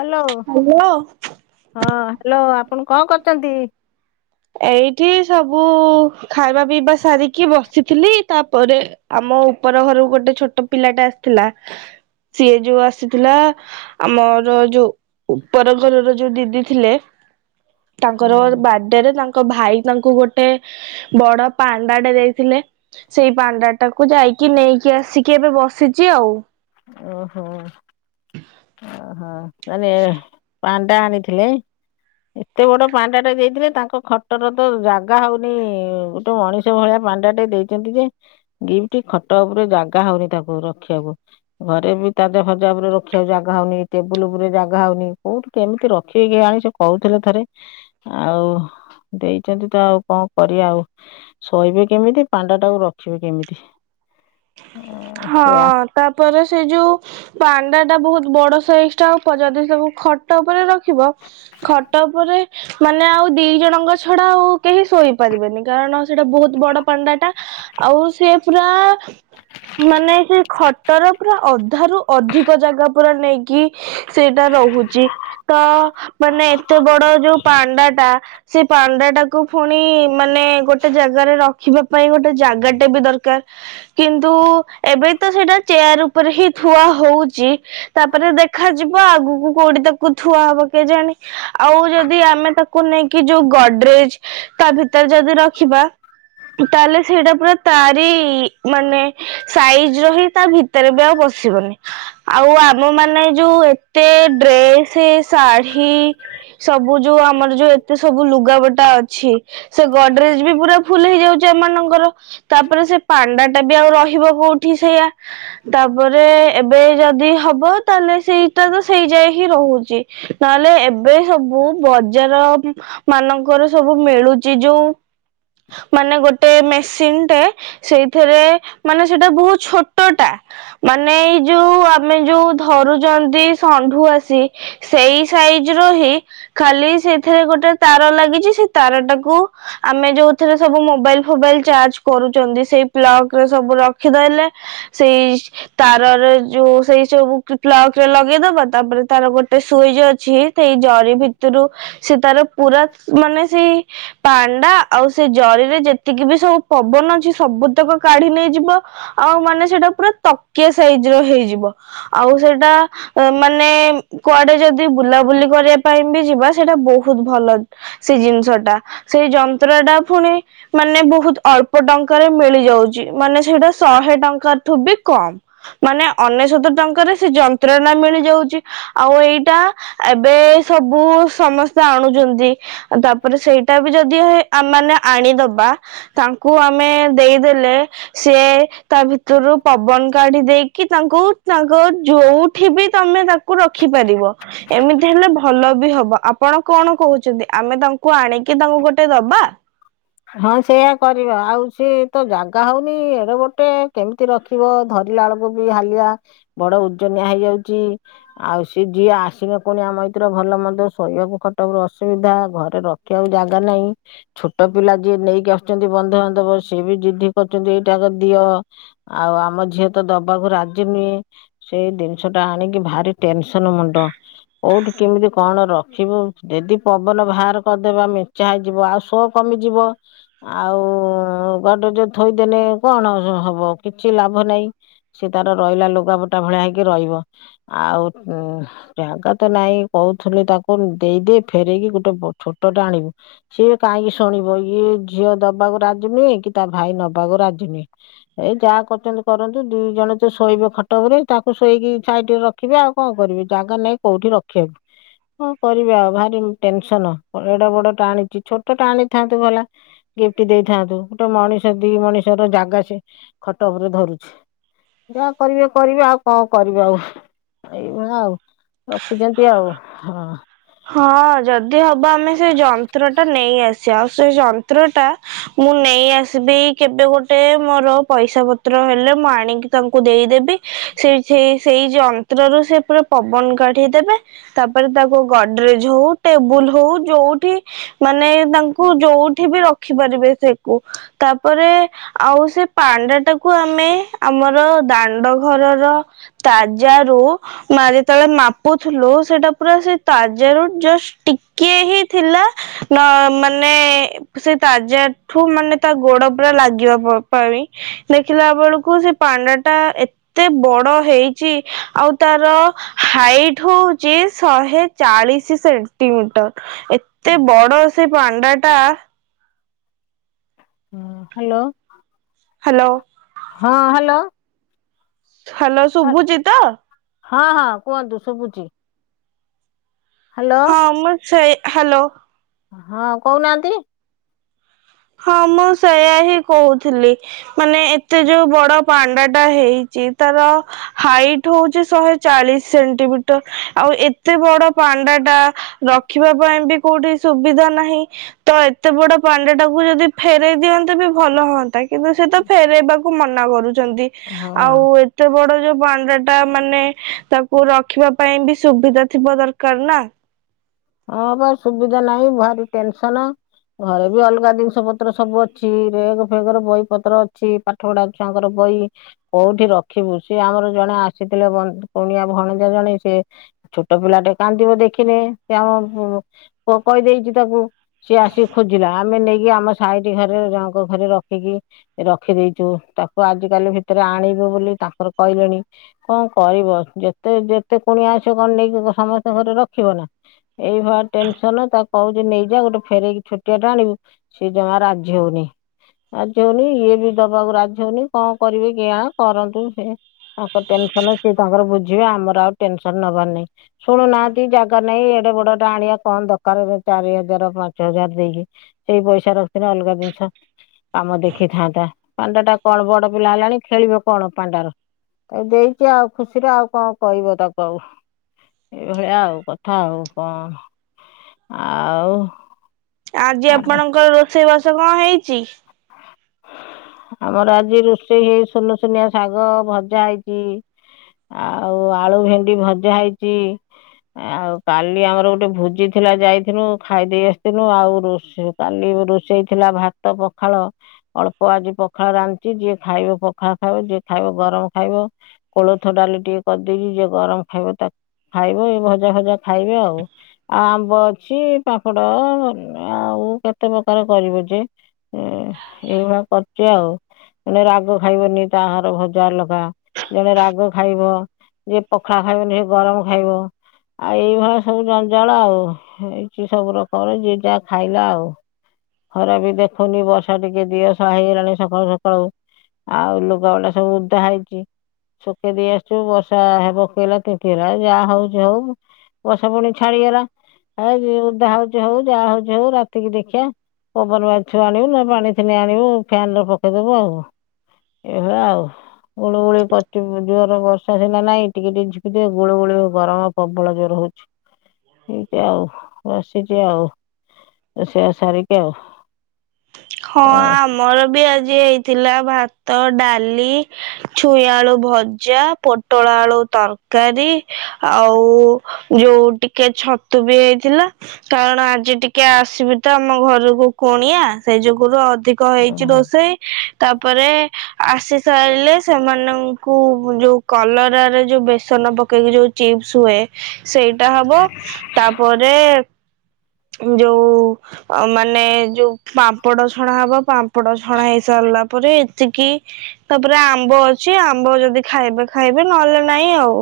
Hello hello. ହଁ hello ଆପଣ କଁ କରୁଚନ୍ତି? ଏଇଠି ସବୁ ଖାଇବା ପିଇବା ସାରିକି ବସିଥିଲି ତାପରେ ଆମ ଉପର ଘରୁକୁ ଗୋଟେ ଛୋଟ ପିଲାଟା ଆସିଥିଲା ସିଏ ଯୋଉ ଆସିଥିଲା ଆମର ଯୋଉ ଉପର ଘରର ଯୋଉ ଦିଦି ଥିଲେ ହଁ ତାଙ୍କର ବା ଡେରେ ତାଙ୍କ ଭାଇ ତାଙ୍କୁ ଗୋଟେ ବଡ ପାଣ୍ଡାଟେ ଦେଇଥିଲେ। ସେଇ ପାଣ୍ଡାଟାକୁ ଯାଇକି ନେଇକି ଆସିକି ଏବେ ବସିଚି ଆଉ। ଓହୋ ଓହୋ ମାନେ ପଣ୍ଡା ଆଣିଥିଲେ। ଏତେ ବଡ ପାଣ୍ଡାଟା ଦେଇଥିଲେ ତାଙ୍କ ଖଟର ତ ଜାଗା ହଉନି ଗୋଟେ ମଣିଷ୍ [unintelligible] ଭଳିଆ ପାଣ୍ଡାଟେ ଦେଇଛନ୍ତି ଯେ ଗିଫ୍ଟ ଖଟ ଉପରେ ଜାଗା ହଉନି ତାକୁ ରଖିଆକୁ। ଘରେ ବି ତାଜା ଫାଜା ଉପରେ ରଖିଆକୁ ଜାଗା ହଉନି ଟେବୁଲ ଉପରେ ଜାଗା ହଉନି କୋଉଠି କେମିତି ରଖିବେ କେୟାଣି ସେ କହୁଥିଲେ ଥରେ ଆଉ ଦେଇଛନ୍ତି ତ ଆଉ କଁ କରିଆ ଆଉ। ଶୋଇବେ କେମିତି ପାଣ୍ଡାଟାକୁ ରଖିବି କେମିତି। ହଁ ସେ ତାପରେ ସେଇ ଯୋଉ ପାଣ୍ଡାଟା ବୋହୁତ ବଡ ସାଇଜଟା ଉପ ଯଦି ସବୁ ଖଟ ଉପରେ ରଖିବ ଖଟ ଉପରେ ମାନେ ଆଉ ଦି ଜଣଙ୍କ ଛଡା ଆଉ କେହି ଶୋଇପାରିବେନି କାରଣ ସେଇଟା ବୋହୁତ ବଡ ପାଣ୍ଡାଟା। ଆଉ ସେ ପୁରା ମାନେ ସେ ଖଟର ପୁରା ଅଧାରୁୁ ଅଧିକ ଜାଗା ପୁରା ନେଇକି। ସେଇଟା ରହୁଛି ତ ମାନେ ଏତେ ବଡ ଯୋଉ ପାଣ୍ଡା ଟା। ସେ ପାଣ୍ଡା ଟାକୁ ପୁଣି ମାନେ ଗୋଟେ ଜାଗାରେ ରଖିବା ପାଇଁ ଗୋଟେ ଜାଗାଟେ ବି ଦରକାର। କିନ୍ତୁ ଏବେ ତ ସେଇଟା ଚେୟାର ଉପରେ ହିଁ ଥୁଆ ହଉଛି। ତାପରେ ଦେଖାଯିବ ଆଗକୁ କୋଉଠି ତାକୁ ଥୁଆ ହବ କେଜାଣେ? ଆଉ ଯଦି ଆମେ ତାକୁ ନେଇକି ଯୋଉ ଗଡରେଜ ତା ଭିତରେ ଯଦି ରଖିବା। ତାହେଲେ ସେଇଟା ପୁରା ତାରି ମାନେ। ସାଇଜ ରହି ତା ଭିତରେ ବି ଆଉ ବସିବନି। ଆଉ ଆମ ମାନେ ଯୋଉ ଏତେ ଡ୍ରେସ ଶାଢୀ ସବୁ ଯୋଉ ଆମର ଯୋଉ ଏତେ ସବୁ ଲୁଗାବଟା ଅଛି। ସେ ଗଡରେଜ ବି ପୁରା ଫୁଲ ହେଇଯାଉଛି ଏମାନଙ୍କର ତାପରେ ସେ ପାଣ୍ଡା ଟା ବି ଆଉ ରହିବ। କୋଉଠି ସେଇଆ। ତାପରେ ଏବେ ଯଦି ହବ ତାହେଲେ ସେଇଟା ତ ସେଇ ଯାଇଏ ହିଁ ରହୁଛି। ନହେଲେ ଏବେ ସବୁ ବଜାର ମାନଙ୍କର ସବୁ ମିଳୁଛି ଯୋଉ ମାନେ ଗୋଟେ ମେସିନ୍ ଟେ ସେଇଥିରେ ମାନେ ସେଟା ବହୁତ ଛୋଟଟା। ମାନେ ଏଇ ଯୋଉ ଆମେ ଯୋଉ ଧରୁଛନ୍ତି ଷଣ୍ଢୁ ଆସି। ସେଇ ସାଇଜ ର ହିଁ ଖାଲି ସେଥିରେ ଗୋଟେ ତାର ଲାଗିଛି ସେ ତାର ଟାକୁ ଆମେ ଯୋଉଥିରେ ସବୁ ମୋବାଇଲ ଫୋବାଇଲ ଚାର୍ଜ କରୁଛନ୍ତି ସେଇ ପ୍ଲକ ରେ ସବୁ ର ଖି ଦେଲେ ସେଇ ତାର ଯୋଉ ସେଇ ସବୁ ପ୍ଲକ ରେ ଲଗେଇଦବା ତାପରେ ତାର ଗୋଟେ ସୁଇଚ ଅଛି। ସେଇ ଜରି ଭିତରୁ ସେ ତାର ପୁରା ମାନେ ସେଇ ପାଣ୍ଡା ଆଉ ସେ ଜରିରେ ଯେତିକି ବି ସବୁ ପବନ ଅଛି ସବୁତକ କାଢି ନେଇଯିବ। ଆଉ ମାନେ ସେଇଟା ପୁରା ତକିଆ ସାଇଜ ର ହେଇଯିବ। ଆଉ ସେଟା ମାନେ କୁଆଡେ ଯଦି ବୁଲାବୁଲି କରିବା ପାଇଁ ବି ଯିବା ସେଇଟା ବହୁତ ଭଲ। ସେ ଜିନିଷ ଟା ସେଇ ଯନ୍ତ୍ର ଟା ପୁଣି। ମାନେ ବହୁତ ଅଳ୍ପ ଟଙ୍କାରେ ମିଳିଯାଉଛି ମାନେ ସେଇଟା ଶହେ ଟଙ୍କାର ଥୁ ବି କମ୍। ମାନେ ଅନେଶଵତ ଟଙ୍କାରେ ସେ ଯନ୍ତ୍ରଣା ମିଳିଯାଉଛି। ଆଉ ଏଇଟା ଏବେ ସବୁ ସମସ୍ତେ ଆଣୁଛନ୍ତି। ତାପରେ ସେଇଟା ବି ଯଦି ଆ ମାନେ ଆଣିଦବା। ତାଙ୍କୁ ଆମେ ଦେଇଦେଲେ ସିଏ ତା ଭିତରୁ ପବନ କାଢି ଦେଇକି ତାଙ୍କୁ ତାଙ୍କ ଯୋଉଠି ବି ତମେ ତାକୁ ରଖିପାରିବ। ଏମିତି ହେଲେ ଭଲ ବି ହବ ଆପଣ କଣ କହୁଛନ୍ତି ଆମେ ତାଙ୍କୁ ଆଣିକି ତାଙ୍କୁ ଗୋଟେ ଦବା। ହଁ ସେୟା କରିବା ଆଉ ସିଏ ତ ଜାଗା ହଉନି ଏଡେ ଗୋଟେ କେମିତି ରଖି। ଥିବ ଧରିଲା ବେଳକୁ ବି ହାଲିଆ ବଡ ଉଜନିଆ ହେଇଯାଉଛି। ଆଉ ସିଏ ଯିଏ ଆସିଲେ ପୁଣି ଆମ ଏିତରେ ଭଲ ମନ୍ଦ ଶୋଇବାକୁ ଖଟ ଅସୁବିଧା ଘରେ ରଖ ଆଉ ଜାଗା ନାହିଁ ଛୋଟ ପିଲା ଯିଏ ନେଇକି ଆସୁଛନ୍ତି ବନ୍ଧୁବାନ୍ଧବ ସିଏ ବି ଜିଦ୍ଧି କରୁଛନ୍ତି ଏଇଟାକ ଦିଅ। ଆଉ ଆମ ଝିଅ ତ ଦବାକୁ ରାଜି ନୁହେଁ ସେଇ ଜିନିଷ ଟା ଆଣିକି ଭାରି ଟେନସନ ମୁଣ୍ଡ। କଉଠି କେମିତି କଣ ରଖିବୁ? ଯଦି ପବନ ବାହାର କରିଦେବ, ମେଞ୍ଚା ହେଇଯିବ, ଆଉ ସବ କମିଯିବ। ଆଉ ଗଡରେଜ ରେ ଥୋଇଦେଲେ କଣ ହବ? କିଛି ଲାଭ ନାହିଁ। ସେ ତାର ରହିଲା ଲୁଗାପଟା ଭଳିଆ ହେଇକି ରହିବ, ଆଉ ଉ ଜାଗା ତ ନାଇଁ, କହୁଥିଲି ତାକୁ ଦେଇଦେ, ଫେରଇକି ଗୋଟେ ଛୋଟଟା ଆଣିବୁ। ସିଏ କାହିଁକି ଶୁଣିବ? ଇଏ ଝିଅ ଦବାକୁ ରାଜୁନୁହଁ, କି ତା ଭାଇ ନବାକୁ ରାଜୁନୁଁ? ଏଇ ଯାହା କରଚନ୍ତି କରନ୍ତୁ, ଦି ଜଣ ତ ଶୋଇବେ ଖଟରେ, ତାକୁ ଶୋଇକି ସାଇଟରେ ରଖ ରଖିବି ଆଉ କଣ କରିବି? ଜାଗା ନେଇଁ କୋଉଠି ରଖିବାକୁ। କଣ କରିବା, ଭାରି ଟେନସନ, ଏଡ ବଡଟେ ଆଣିଛି, ଛୋଟ ଟା ଆଣିଥାନ୍ତୁ ଭଲା। ଗିଫ୍ଟ ଦେଇଥାନ୍ତୁ, ଗୋଟେ ମଣିଷ, ଦି ମଣିଷ ର ଜାଗା ସେ ଖଟ ଉପରେ ଧରୁଛି୍। ଯା କରିବେ, କରିବେ, ଆଉ କଣ କରିବେ ଆଉ? ଏଇ ଗୁଣ ଆଉ, ରଖିଚନ୍ତି ଆଉ, ହଁ। ହଁ, ଯଦି ହବ ଆମେ ସେ ଯନ୍ତ୍ର ଟା ନେଇ ଆସିବା, ଆଉ ସେ ଯନ୍ତ୍ରଟା ମୁଁ ନେଇ ଆସିବି କେବେ ଗୋଟେ, ମୋର ପଇସା ପତ୍ର ହେଲେ, ମୁଁ ଆଣିକି ତାଙ୍କୁ ଦେଇଦେବି। ସେ, ସେ, ସେଇ ଯଉ ଯନ୍ତ୍ରରୁ ସେ ପୁରା ପବନ କାଢିଦବେ, ତାପରେ ତାକୁ ଗଡରେଜ ହଉ, ଟେବୁଲ ହଉ, ଯୋଉଠି ମାନେ ତାଙ୍କୁ ଯୋଉଠି ବି ରଖିପାରିବେ ସେକୁ, ତାପରେ ଆଉ ସେ ପାଣ୍ଡା ଟାକୁ ଆମେ, ଆମର ଦାଣ୍ଡ ଘରର ତାଜା ରୁ ଯେତେବେଳେ ମାପୁଥିଲୁ, ସେଟା ପୁରା ସେ ତାଜା ରୁ ଜଷ୍ଟ ଟିକେ ହିଁ ଥିଲା, ନା ମାନେ ସେ ତାଜା ଠୁ ମାନେ ତା ଗୋଡ ପୁରା ଲାଗିବା ପାଣି, ଦେଖିଲା ବେଳକୁ ସେ ପାନ ଟା ଏତେ ଏତେ ବଡ ହେଇଚି, ଆଉ ତାର ହାଇଟ ହଉଚି ଶହେ ଚାଳିଶ ସେଣ୍ଟିମିଟର, ଏତେ ବଡ ସେ ପାଣ୍ଡା ଟା ହଁ, ହାଲୋ। ହାଲୋ। ହଁ ହାଲୋ। ହାଲୋ, ଶୁଭୁଚିତ? ହଁ ହଁ କୁଅନ୍ତୁ, ଶୁବୁଚି। ହାଲୋ। ହଁ ମୁଁ ସେଇ, ହାଲୋ। ହଁ କହୁନାହାନ୍ତି? ହଁ ମୁଁ ସେୟା ହିଁ କହୁଥିଲି, ମାନେ ଏତେ ଯୋଉ ବଡ ପାଣ୍ଡା ଟା ହେଇଚି ତାର ହାଇଟ ହଉଚି ଶହେ ଚାଳିଶ ସେଣ୍ଟିମିଟର, ଆଉ ଏତେ ବଡ ପାଣ୍ଡା ଟା ରଖିବା ପାଇଁ ବି, କୋଉଠି ସୁବିଧା ନାହିଁ। ତ, ଏତେ ବଡ ପାଣ୍ଡଟାକୁ ଯଦି ଫେରଇ ଦିଅନ୍ତେ ବି, ଭଲ ହୁଅନ୍ତା। କିନ୍ତୁ ସେ ତ, ଫେରାଇବାକୁ ମନା କରୁଚନ୍ତି, ହଁ ଆଉ ଏତେ ବଡ ଯୋଉ ପାଣ୍ଡା ଟା, ମାନେ ତାକୁ ରଖିବା ପାଇଁ ବି ସୁବିଧା ଥିବା ଦରକାର ନା? ହଁ ପା, ସୁବିଧା ନାହିଁ, ଭାରି ଟେନସନ। ଘରେ ବି ଅଲଗା ଜିନିଷ ପତ୍ର ସବୁ ଅଛି, ବେଗ ଫେଗରେ ବହି ପତ୍ର ଅଛି। ପାଠପଢା ଛୁଆଙ୍କର ବହି କୋଉଠି ରଖିବୁ? ସିଏ ଆମର ଜଣେ ଆସିଥିଲେ, କୁଣିଆ ଭଣଜା ଜଣେ ସିଏ ଛୋଟ ପିଲାଟେ କାନ୍ଦିବ ଦେଖିଲେ, ସେ ଆମ ପୁଅ କହିଦେଇଚି ତାକୁ। ସିଏ ଆସିକି ଖୋଜିଲା, ଆମେ ନେଇକି ଆମ ସାଇଟି ଘରେ, ଜଣଙ୍କ ଘରେ ରଖିକି ରଖିଦେଇଚୁ, ତାକୁ ଆଜିିକାଲି ଭିତେରେ ଆଣିବୁ ବୋଲି ତାଙ୍କର କହିଲେଣି। କଣ କଇବ ଯେତେ-ଯେତେ କୁଣିଆ ଆସିବେ କଣ ନେଇକି ସମସ୍ତେ ଘରେ ରଖିବ ନା। ଏଇବା ଟେନ୍ସନ ତାକୁ କହୁଚି ନେଇଯା ଗୋଟେ ଫେରେଇକି ଛୋଟିଆଟା ଆଣିବୁ ସେ ଜମା ରାଜି ହଉନି। ରାଜ ହଉନି ଇଏ ବି ଦବାକୁ ରାଜି ହଉନି କଣ କରିବି [unintelligible] କରନ୍ତୁ ସେ। ତାଙ୍କ ଟେନ୍ସନ ସିଏ ତାଙ୍କର ବୁଝିବେ, ଆମର ଆଉ ଟେନ୍ସନ ନବାର ନାହିଁ, ଶୁଣୁନାହାନ୍ତି [unintelligible] ନାଇଁ ଏଡେ ବଡଟା ଆଣିଆ କଣ ଦରକାର, ଏ ଚାରି ହଜାର ପାଞ୍ଚ ହଜାର ଦେଇକି। ସେଇ ପଇସା ରଖିକିନା ଅଲଗା ଜିନିଷ କାମ ଦେଖିଥାନ୍ତା, ପାଣ୍ଡା ଟା କଣ ବଡ ପିଲା ହେଲାଣି ଖେଳିବ କଣ ପାଣ୍ଡାରେ। ଏ ଦେଇଚି ଆଉ ଖୁସିରେ ଆଉ କଣ କହିବ ତାକୁ ଆଉ, ଏଇଭଳିଆ ଆଉ କ ଥା ଆଉ କଣ, ଆଉ ଆଜି ଆପଣଙ୍କର ରୋଷେଇବାସ କଣ ହେଇଚି? ଆମର ଆଜି ରୋଷେଇ ହେଇ ଶୂନୁଶୂନୁଆ ଶାଗ ଭଜା ହେଇଚି ଆଉ ଆଳୁ ଭେଣ୍ଡି ଭଜା ହେଇଚି। ଆଉ କାଲି ଆମର ଗୋଟେ ଭୋଜି ଥିଲା ଯାଇଥିଲୁ, ଖାଇଦେଇ ଆସିଥିଲୁ ଆଉ [unintelligible] କାଲି ରୋଷେଇ ଥିଲା ଭାତ ପଖାଳ ଅଳ୍ପ ଆଜି ପଖାଳ ରାନ୍ଧଚି, ଯିଏ ଖାଇବ ପଖାଳ ଖାଇବ ଯିଏ ଖାଇବ ଗରମ ଖାଇବ। କୋଳଥ ଡାଲି ଟିକେ କରିଦେଇଚି, ଯିଏ ଗରମ ଖାଇବ ତାକୁ ଖାଇବ ଏ ଭଜା ଫଜା ଖାଇବେ ଆଉ। ଆମ୍ବ ଅଛି ପାମ୍ପଡ଼ ଆଉ କେତେ ପ୍ରକାର କରିବ ଯେ? ଉଁ ଏଇଭଲିଆ କରିଚି ଆଉ। ଜଣେ ରାଗ ଖାଇବନି ତାହାର ଭଜା ଅଲଗା, ଜଣେ ରାଗ ଖାଇବ ଯିଏ ପଖାଳ ଖାଇବନି ସିଏ ଗରମ ଖାଇବ। ଆଉ ଏଇଭଳିଆ ସବୁ ଜଞ୍ଜାଳ ଆଉ, ହେଇଚି ସବୁ ରକମର ଯିଏ ଯା ଖାଇଲା ଆଉ। ଖରା ବି ଦେଖୋଉନି ପସ୍ [unintelligible] ଟିକେ ଦିଅଶୁଆ ହେଇଗଲାଣି ସକାଳୁ-ସକାଳୁ, ଆଉ ଲୁଗାଗୁଡ଼ା ସବୁ ଓଦା ହେଇଚି। ଶୁକେଇ ଦେଇ ଆସିଚୁ ବର୍ଷା ହେ ପକେଇଲା ତିନ୍ତି ହେଲା ଯାହା ହଉଚି ହଉ। ବର୍ଷା ପୁଣି ଛାଡିଗଲା। ହେ ଯିଏ ଉଦା ହଉଚି ହଉ ଯାହା ହଉଚି ହଉ ରାତିକି ଦେଖିିଆ, ପବନ ବାଜିଥିବ ଆଣିବୁ ନ [unintelligible] ଆଣିବୁ ଫ୍ୟାନ୍ ରେ ପକେଇଦବୁ ଆଉ, ଏଇଭଳିଆ ଆଉ। ଗୁଳୁଗୁଳି ପଡୁଚି ଜୋର ବର୍ଷା ସିନା ନାଇଁ, ଟିକେ-ଟିକେ ଝିପିଝିପି ଗୁଳୁଗୁଳି ଗରମ ପବଳ ଜୋରେ ହଉଚି। ଏନ୍ତି ଆଉ ବସିଚି ଆଉ, ରୋସେଇ ବାସ ସାରିକି ଆଉ। ହଁ ଆମ୍ ଆମର ବି ଆଜି ହେଇଥିଲା ଭାତ, ଡାଲି, ଛୁଇଁ ଆଳୁ ଭଜା, ପୋ ପୋଟଳ ଆଳୁ ତରକାରୀ ଆଉ ଯୋଉ ଟି କେ ଛତୁ ବି ହେଇଥିଲା, କାରଣ ଆଜି ଟିକେ ଆସିବେ ତ ଆମ ଘରକୁ କୁଣିଆ ସେଇ ଯୋଗୁରୁ ଅଧିକ ହେଇଚି ଏଇଆ ରୋଷେଇ। ତାପରେ ଆସି ସାରିଲେ ସେମାନଙ୍କୁ ଯୋଉ କଲରା ରେ ଯୋଉ ବେସନ ପ କେଇକି ଯୋଉ ଚିପ୍ସ ହୁଏ ସେଇଟା ହବ, ତାପରେ [unintelligible] ଯୋଉ ଆଉ ମାନେ ଯୋଉ ପାମ୍ପଡ଼ ଛଣା ହବ, ପାମ୍ପଡ ଛଣା ହେଇସାରିଲା ପରେ ଏତିକି ତାପରେ ଆମ୍ବ ଅଛି ଆମ୍ବ ଯଦି ଖାଇବେ-ଖାଇବେ ନହେଲେ ନାଇଁ ଆଉ।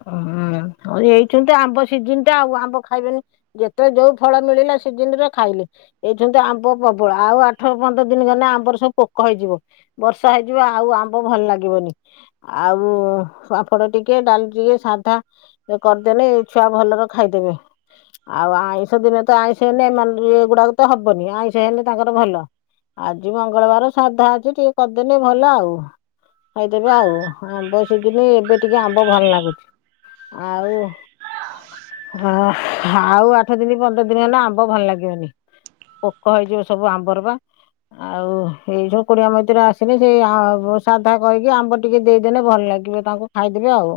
ଓହ [unintelligible] ଏଇଚନ୍ତି ଆମ୍ବ ସିଜିନ୍ ଟା ଆଉ ଆମ୍ବ ଖାଇବେନି ଯେତେବେଳେ ଯୋଉ ଫଳ ମିଳିଲା ସିଜିନ୍ ରେ ଖାଇଲେ। [unintelligible] ଆମ୍ବ ପ୍ରବଳ, ଆଉ ଆଠ ପନ୍ଦର ଦିନି ଗଲେ ଆମ୍ବରେ ସବୁ ପୋକ ହେଇଯିବ। ବର୍ଷା ହେଇଯିବ ଆଉ ଆମ୍ବ ଭଲ ଲାଗିବନି, ଆଉ ପାମ୍ପଡ ଟିକେ, ଡାଲି ଟିକେ ସାଧା କରିଦେଲେ, ଏ ଛୁଆ ଭଲରେ ଖାଇଦେବେ। ଆଉ ଆଇଁଷ ଦିନେ ତ ଆଇଁଷ ହେଲେ, ଏମାନେ ଏଗୁଡାକ ତ ହବନି, ଆଇଁଷ ହେଲେ ତାଙ୍କର ଭଲ। ଆଜି ମଙ୍ଗଳବାର ସାଧା ଅଛି, ଟିକେ କରିଦେଲେ ଭଲ ଆଉ। ଖଇଦେବେ ଆଉ ଆମ୍ବ ସିଜିନ୍ ଏବେ ଟିକେ ଆମ୍ବ ଭଲ ଲାଗେ। ଆଉ ହ ଆଉ ଆଠ ଦିନ ପନ୍ଦର ଦିନ ହେଲେ ଆମ୍ବ ଭଲ ଲାଗିବନି। ପୋକ ହେଇଯିବ ସବୁ ଆମ୍ବର ପା। ଆଉ ଏଇ ଜଉ କୁଣିଆ ମଇତ୍ର ଆସିବେ, ସେଇ ସାଧା କହିକି ଆମ୍ବ ଟିକେ ଦେଇଦେଲେ ଭଲ ଲାଗିବ। ତାଙ୍କୁ ଖାଇଦେବି ଆଉ।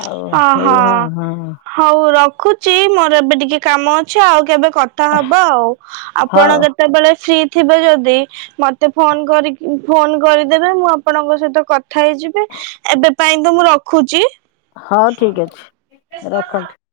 ଆଉ ଅହଁ ଏଇ ହଁ ହଉ ରଖୁଛି, ମୋର ଏବେ ଟିକେ କାମ ଅଛି ଆଉ କେବେ କ କଥା ହବା ଆଉ। ଆପଣ ହଉ କେତେବେଳେ ଫ୍ରି ଥିବେ ଯଦି ମତେ ଫୋନ୍ କରି, ଫୋନ କରିଦେବେ, ମୁଁ ଆପଣଙ୍କ ସହିତ କଥା ହେଇଯିବି? ଏବେ ପାଇଁ ତ ମୁଁ ରଖୁଛି। ହଁ ଠିକ୍ ଅଛି, ରଖନ୍ତୁ।